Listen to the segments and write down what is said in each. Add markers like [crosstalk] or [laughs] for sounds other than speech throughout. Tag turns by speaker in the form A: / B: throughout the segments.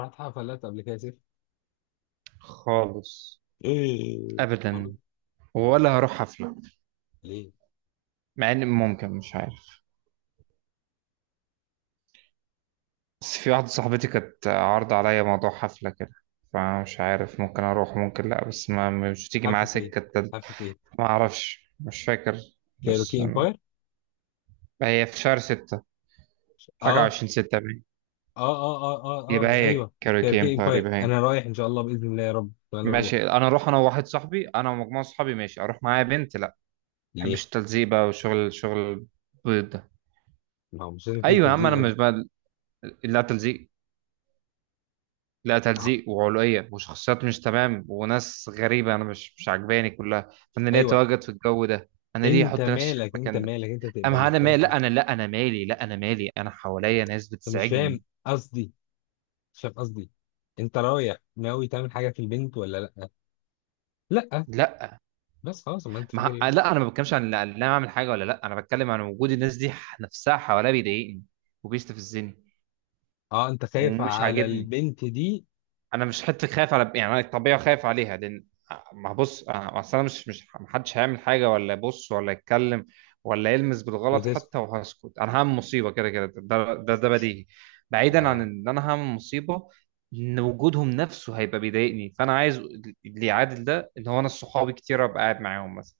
A: رحت حفلات قبل كده يا سيف؟
B: خالص.
A: ايه؟ برضه؟
B: ابدا.
A: يعني
B: ولا هروح حفله،
A: ليه؟
B: مع ان ممكن مش عارف. بس في واحده صاحبتي كانت عارضه عليا موضوع حفله كده، فمش عارف ممكن اروح ممكن لا، بس ما مش تيجي معاها
A: حفلة ايه؟
B: سكه التالت.
A: حفلة ايه؟
B: ما اعرفش مش فاكر، بس
A: كايروكي امباير.
B: هي في شهر ستة، حاجه
A: اه،
B: وعشرين ستة باين.
A: اه، اه، اه،
B: يبقى
A: اه، اه،
B: هي
A: ايوه،
B: كاروكي
A: كايروكي
B: امبار،
A: امباير،
B: يبقى هي.
A: انا رايح ان شاء الله باذن الله يا رب انا اروح.
B: ماشي انا اروح، انا وواحد صاحبي، انا ومجموعه صحابي، ماشي. اروح معايا بنت؟ لا، ما
A: ليه؟
B: بحبش التلزيق بقى وشغل شغل البيض ده.
A: ما هو مش لازم يكون
B: ايوه يا عم،
A: تجديد
B: انا
A: يا ابني.
B: مش بقى، لا تلزيق، لا
A: أهو.
B: تلزيق وعلوية وشخصيات مش تمام وناس غريبة أنا مش عجباني كلها، فأنا ليه
A: ايوه.
B: أتواجد في الجو ده؟ أنا ليه
A: انت
B: أحط نفسي في
A: مالك، انت
B: المكان ده؟
A: مالك، انت تبقى
B: أما
A: مش
B: أنا مالي؟
A: كويس ليه؟
B: لا أنا، لا أنا مالي، لا أنا مالي، أنا حواليا ناس
A: انت مش فاهم
B: بتزعجني.
A: قصدي. مش فاهم قصدي. انت رايح ناوي تعمل حاجه في البنت ولا لا؟ لا؟
B: لا
A: بس خلاص، ما انت فاكر
B: ما...
A: ايه بقى؟
B: لا أنا ما بتكلمش عن، لا أنا أعمل حاجة ولا لا، أنا بتكلم عن وجود الناس دي نفسها حواليا بيضايقني وبيستفزني
A: اه، انت خايف
B: ومش
A: على
B: عاجبني.
A: البنت دي
B: انا مش حته خايف على، يعني انا الطبيعه خايف عليها، لان، ما بص اصل انا مش محدش هيعمل حاجه ولا يبص ولا يتكلم ولا يلمس بالغلط
A: وتسكت؟
B: حتى وهسكت. انا هعمل مصيبه كده كده، ده بديهي. بعيدا عن
A: آه.
B: ان انا هعمل مصيبه، ان وجودهم نفسه هيبقى بيضايقني. فانا عايز اللي يعادل ده، ان هو انا صحابي كتير ابقى قاعد معاهم مثلا.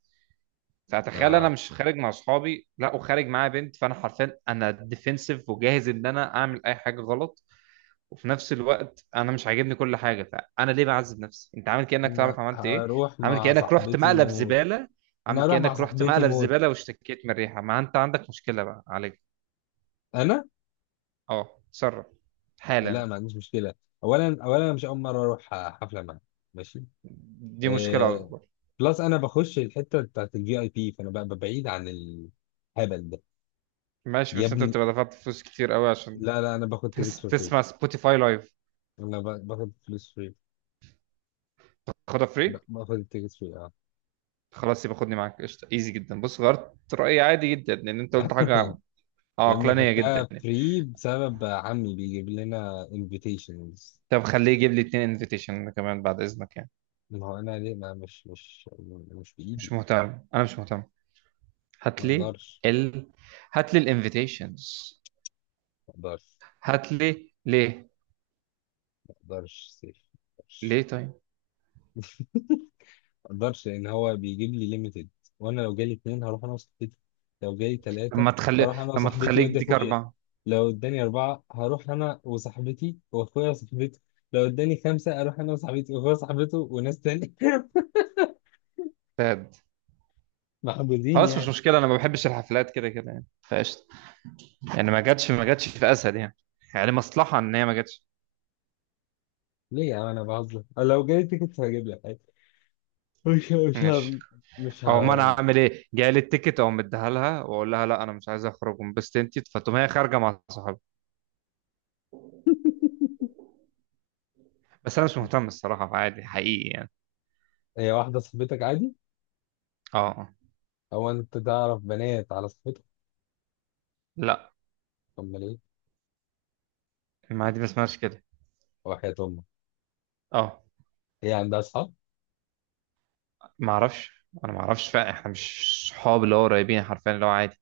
B: فتخيل انا
A: آه.
B: مش خارج مع صحابي، لا، وخارج معايا بنت، فانا حرفيا انا ديفنسيف وجاهز ان انا اعمل اي حاجه غلط. وفي نفس الوقت انا مش عاجبني كل حاجه، فانا ليه بعذب نفسي؟ انت عامل كانك
A: انا
B: تعرف عملت ايه.
A: هروح
B: عامل
A: مع
B: كانك رحت
A: صاحبتي
B: مقلب
A: موت.
B: زباله. عامل
A: انا هروح مع
B: كانك رحت
A: صاحبتي
B: مقلب
A: موت.
B: زباله واشتكيت من الريحه، ما انت عندك مشكله بقى، عليك.
A: انا،
B: اه، اتصرف
A: لا،
B: حالا.
A: ما عنديش مشكله. اولا اولا أنا مش اول مره اروح حفله معاها. ماشي.
B: دي مشكله
A: آه...
B: اكبر.
A: بلس انا بخش الحته بتاعت الفي اي بي فانا ببقى بعيد عن الهبل ده.
B: ماشي،
A: يا
B: بس انت
A: ابني،
B: بتبقى دفعت فلوس كتير قوي عشان
A: لا لا، انا باخد تيكتس فور فري.
B: تسمع سبوتيفاي لايف.
A: انا باخد فلوس فري.
B: خدها فري.
A: باخد التيكتس فري، اه.
B: خلاص يبقى خدني معاك، قشطه، ايزي جدا. بص، غيرت رايي عادي جدا لان انت قلت
A: [laughs]
B: حاجه
A: يا ابني،
B: عقلانيه جدا.
A: خدتها فري بسبب عمي بيجيب لنا انفيتيشنز.
B: طب خليه يجيب لي اتنين انفيتيشن كمان بعد اذنك يعني.
A: ما هو انا ليه ما مش
B: مش
A: بايدي.
B: مهتم، انا مش مهتم.
A: ما
B: هات لي
A: اقدرش.
B: ال هات لي الانفيتيشنز.
A: ما اقدرش.
B: هات لي ليه؟
A: مقدرش سيف. مقدرش.
B: ليه طيب؟
A: مقدرش لان هو بيجيب لي ليميتد، وانا لو جالي اتنين هروح انا وصاحبتي. لو جالي تلاتة
B: لما تخلي،
A: هروح انا
B: لما
A: وصاحبتي
B: تخليك
A: وادي
B: ديك
A: اخويا.
B: أربعة.
A: لو اداني اربعة هروح انا وصاحبتي واخويا وصاحبته. لو اداني خمسة اروح انا وصاحبتي واخويا وصاحبته وناس تاني. [laughs]
B: فاد،
A: محبوزين
B: خلاص مش
A: يعني.
B: مشكلة، أنا ما بحبش الحفلات كده كده يعني، فقشطة. يعني ما جاتش، ما جاتش في أسد يعني. يعني مصلحة إن هي ما جاتش.
A: ليه يا عم؟ انا بهزر. لو جالي تيكت هجيب لك عادي. مش مش
B: ماشي.
A: ه- مش
B: أو ما أنا
A: ه-
B: عامل إيه، جاي لي التيكت أو مديها لها وأقول لها لا أنا مش عايز أخرج وانبسط أنت، فتقوم هي خارجة مع صحابها. بس أنا مش مهتم الصراحة، عادي حقيقي يعني.
A: هي واحدة صاحبتك عادي؟
B: أه. آه.
A: او انت تعرف بنات على صاحبتك؟
B: لا.
A: امال ايه؟
B: ما دي ما اسمهاش كده.
A: وحياة امك.
B: أه.
A: هي عندها اصحاب؟
B: ما اعرفش، انا ما اعرفش فعلا، احنا مش صحاب اللي هو قريبين حرفيا، اللي هو عادي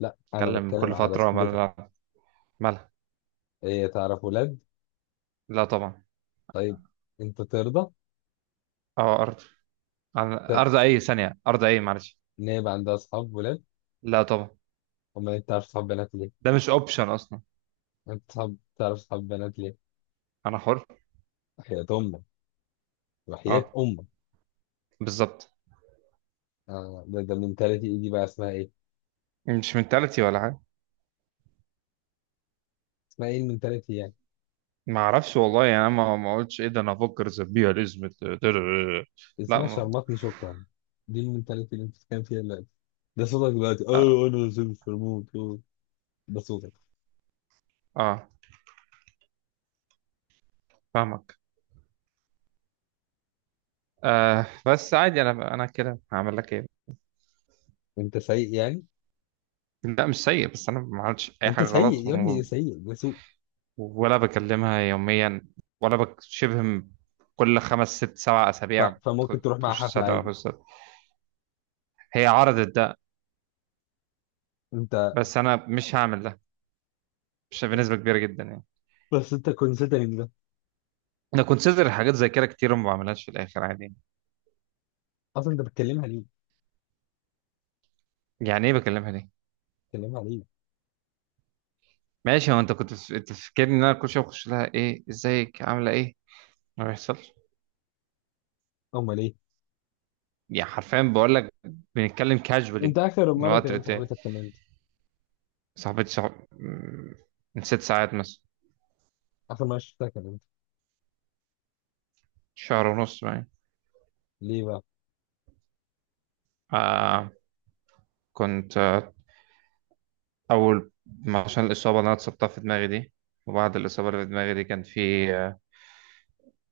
A: لا، انا
B: نتكلم
A: بتكلم
B: كل
A: على
B: فتره.
A: صاحبتك.
B: مالها؟ مالها؟
A: هي تعرف ولاد؟
B: لا طبعا.
A: طيب. انت ترضى؟
B: اه ارض، انا
A: طب،
B: ارض اي ثانيه، ارض اي، معلش.
A: ان هي يبقى عندها اصحاب ولاد؟
B: لا طبعا.
A: امال انت تعرف صحاب بنات ليه؟
B: ده مش اوبشن اصلا.
A: انت صحاب تعرف صحاب بنات ليه؟
B: انا حر.
A: وحياة امك. وحياة
B: اه،
A: امك.
B: بالظبط.
A: آه، ده المنتاليتي إيه دي بقى؟ اسمها ايه؟
B: مش منتاليتي ولا حاجه.
A: اسمها ايه المنتاليتي يعني؟
B: ما اعرفش والله يعني، انا ما قلتش ايه ده، انا افكر زبيها الاسم. لا
A: اسمها
B: ما.
A: شرمطني، شكرا. دي المنتاليتي اللي انت بتتكلم فيها دلوقتي. ده صوتك دلوقتي،
B: اه.
A: اه. انا نزلت في الموت. آه. ده صوتك.
B: آه. فاهمك. آه، بس عادي، انا كده هعمل لك ايه؟
A: انت سيء يعني؟
B: لا مش سيء، بس انا ما عملتش اي
A: انت
B: حاجه
A: سيء
B: غلط.
A: يا ابني، سيء، ده سوء.
B: ولا بكلمها يوميا، ولا بك شبه م- كل خمس ست سبع أسابيع
A: فممكن تروح مع
B: تخش
A: حفلة
B: تسلم على
A: عادي؟
B: الأستاذ. هي عرضت ده،
A: انت
B: بس أنا مش هعمل ده، مش بنسبة كبيرة جدا يعني.
A: بس انت كونسيدرنج.
B: أنا كونسيدر حاجات زي كده كتير وما بعملهاش في الآخر عادي.
A: اصلا انت بتكلمها ليه؟
B: يعني إيه بكلمها ليه؟
A: بتكلمها ليه؟
B: ماشي، هو أنت كنت أنت فاكرني إن أنا كل شوية بخش لها إيه إزيك عاملة إيه؟ ما بيحصلش.
A: امال ايه؟
B: يعني حرفيا بقول لك، بنتكلم
A: انت
B: كاجولي
A: اخر
B: من
A: مره
B: وقت
A: كلمت
B: للتاني.
A: صاحبتك كان امتى؟
B: صاحبتي من ست ساعات مثلا.
A: اخر مره شفتها كان امتى؟
B: شهر ونص يعني.
A: ليه بقى؟
B: آه، كنت أول ما- عشان الإصابة اللي أنا اتصبتها في دماغي دي، وبعد الإصابة اللي في دماغي دي كان في آه،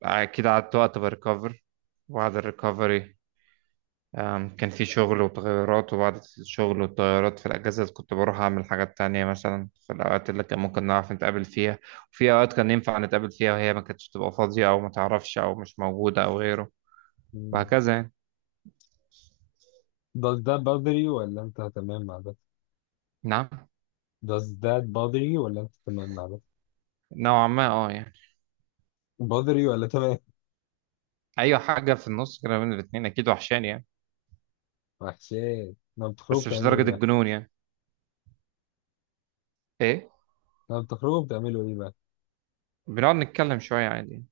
B: أكيد قعدت وقت بريكفر، وبعد الريكفري كان في شغل وتغيرات، وبعد الشغل والتغيرات في الأجازة كنت بروح أعمل حاجات تانية مثلا في الأوقات اللي كان ممكن نعرف نتقابل فيها، وفي أوقات كان ينفع نتقابل فيها وهي ما كانتش تبقى فاضية أو ما تعرفش أو مش موجودة أو غيره،
A: مم.
B: وهكذا يعني.
A: Does that bother you ولا انت تمام مع ده؟
B: نعم.
A: Does that bother you ولا انت تمام مع ده؟
B: نوعا ما أه يعني.
A: bother you ولا تمام؟
B: أي حاجة في النص كده بين الاتنين أكيد وحشاني يعني،
A: وحشات لما بتخرجوا
B: بس مش
A: بتعملوا ايه
B: درجة
A: بقى؟
B: الجنون يعني. إيه؟
A: لما بتخرجوا بتعملوا ايه بقى؟
B: بنقعد نتكلم شوية عادي،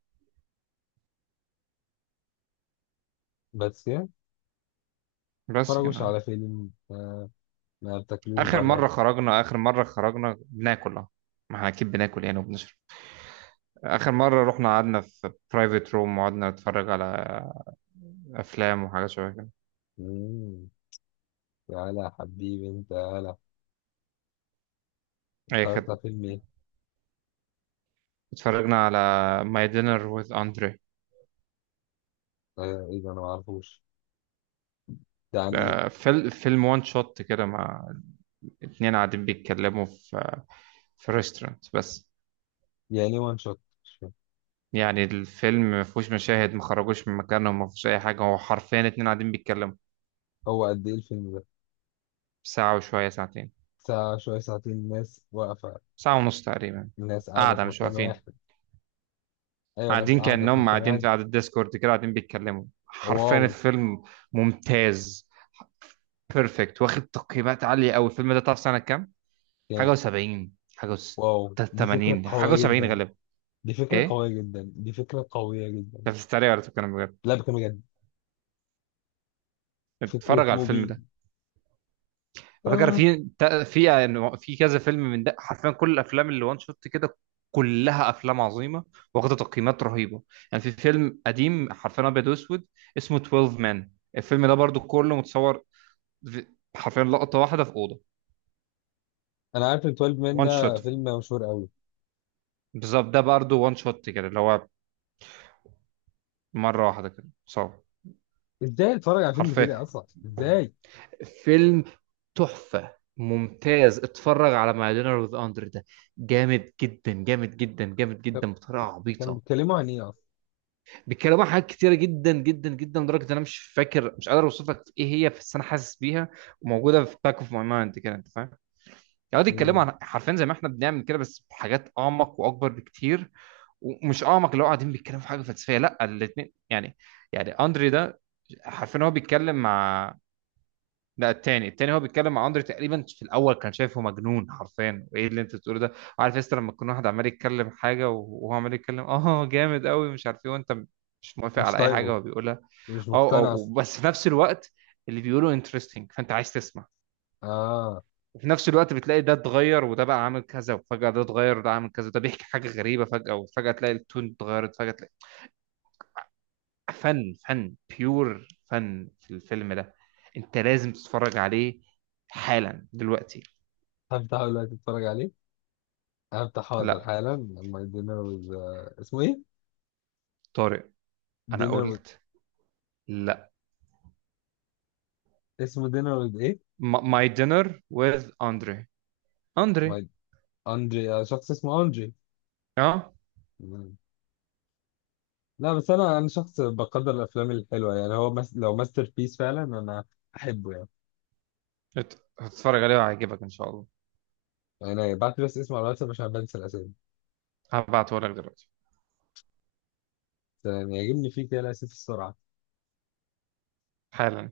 A: بس يعني،
B: بس
A: بتتفرجوش
B: كده.
A: على فيلم؟ آه، ما بتاكلوش
B: آخر
A: بره؟
B: مرة خرجنا، آخر مرة خرجنا بناكل، اه ما احنا أكيد بناكل يعني وبنشرب. آخر مرة رحنا قعدنا في برايفت روم وقعدنا نتفرج على أفلام وحاجات شوية كده.
A: مم. تعالى يا حبيبي، انت تعالى.
B: أي
A: اتفرجت على
B: خدمة.
A: فيلم ايه؟
B: اتفرجنا على ماي دينر وذ أندري.
A: آه، ايه ده؟ انا معرفوش. ده عن ايه؟
B: فيلم وان شوت كده مع اتنين قاعدين بيتكلموا في ريستورانت بس.
A: يعني ايه وان شوت؟ مش فاهم.
B: يعني الفيلم ما فيهوش مشاهد، ما خرجوش من مكانهم، ما فيهوش أي حاجة، هو حرفيا اتنين قاعدين بيتكلموا.
A: هو قد ايه الفيلم ده؟
B: ساعة وشوية، ساعتين،
A: ساعة شوية ساعتين، ناس واقفة،
B: ساعة ونص تقريبا.
A: ناس قاعدة
B: قاعدة
A: في
B: مش
A: مكان
B: واقفين.
A: واحد؟ أيوة، ناس
B: قاعدين
A: قاعدة في
B: كأنهم
A: مكان
B: قاعدين
A: واحد.
B: في قعدة ديسكورد كده، قاعدين بيتكلموا حرفيا.
A: واو.
B: الفيلم ممتاز، بيرفكت، واخد تقييمات عالية أوي. الفيلم ده تعرف سنة كام؟ حاجة
A: كام؟
B: وسبعين. حاجة وس...
A: واو، دي فكرة
B: تمانين، حاجة
A: قوية
B: وسبعين
A: جدا.
B: غالبا.
A: دي فكرة
B: إيه؟
A: قوية جدا. دي فكرة قوية جدا.
B: أنت بتتريق ولا بتتكلم بجد؟
A: لا، بكلم بجد. فكرة
B: اتفرج على الفيلم
A: موبي.
B: ده. على فكره
A: آه.
B: في في كذا فيلم من ده حرفيا، كل الافلام اللي وان شوت كده كلها افلام عظيمه، واخده تقييمات رهيبه. يعني في فيلم قديم حرفيا ابيض واسود اسمه 12 مان، الفيلم ده برضو كله متصور في- حرفيا لقطه واحده في اوضه.
A: أنا عارف ال 12 مان،
B: وان
A: ده
B: شوت،
A: فيلم مشهور قوي.
B: بالظبط. ده برضو وان شوت كده، اللي هو مره واحده كده صور.
A: إزاي أتفرج على فيلم
B: حرفيا
A: كده أصلا؟ إزاي؟
B: فيلم تحفه ممتاز. اتفرج على ماي دينر وذ اندر ده، جامد جدا، جامد جدا، جامد
A: طب،
B: جدا، بطريقه
A: كانوا
B: عبيطه.
A: بيتكلموا عن إيه أصلا؟
B: بيتكلموا عن حاجات كتيره جدا جدا جدا، لدرجه ان انا مش فاكر، مش قادر اوصف لك ايه هي، بس انا حاسس بيها وموجوده في باك اوف ماي مايند كده، انت فاهم؟ يقعدوا يتكلموا
A: مم.
B: عن حرفيا زي ما احنا بنعمل كده، بس بحاجات اعمق واكبر بكتير. ومش اعمق اللي هو قاعدين بيتكلموا في حاجه فلسفيه، لا، الاثنين يعني. يعني اندري ده حرفيا هو بيتكلم مع، لا، التاني، التاني هو بيتكلم مع اندري، تقريبا في الاول كان شايفه مجنون حرفيا، وايه اللي انت بتقوله ده. عارف يا لما تكون واحد عمال يتكلم حاجه وهو عمال يتكلم اه جامد قوي مش عارف ايه، وانت مش موافق
A: مش
B: على اي حاجه
A: طايقه؟
B: هو بيقولها.
A: مش
B: اه
A: مقتنع
B: اه،
A: أصلا؟
B: بس في نفس الوقت اللي بيقولوا انترستنج، فانت عايز تسمع.
A: آه.
B: وفي نفس الوقت بتلاقي ده اتغير وده بقى عامل كذا، وفجأة ده اتغير وده عامل كذا، وده بيحكي حاجة غريبة فجأة، وفجأة تلاقي التون اتغيرت، فجأة تلاقي فن فن بيور فن في الفيلم ده. انت لازم تتفرج عليه حالا دلوقتي.
A: هفتحه دلوقتي، أتفرج عليه. هفتح حاضر
B: لا
A: حالا. my dinner with آه، اسمه إيه؟
B: طارق، انا
A: dinner؟
B: قلت. لا،
A: اسمه دينر ويز ايه؟
B: ماي دينر وذ اندري، اندري.
A: ماي. اندري؟ آه، شخص اسمه اندري.
B: اه.
A: مم. لا، بس انا شخص بقدر الافلام الحلوه يعني. هو لو ماستر بيس فعلا، انا احبه يعني.
B: ات- هتتفرج عليه وهيعجبك ان شاء الله.
A: انا بعت بس اسمه على الواتساب عشان بنسى الاسامي.
B: هبعته لك دلوقتي
A: بس يعني يعجبني فيه كده الاسامي، السرعه.
B: حالا.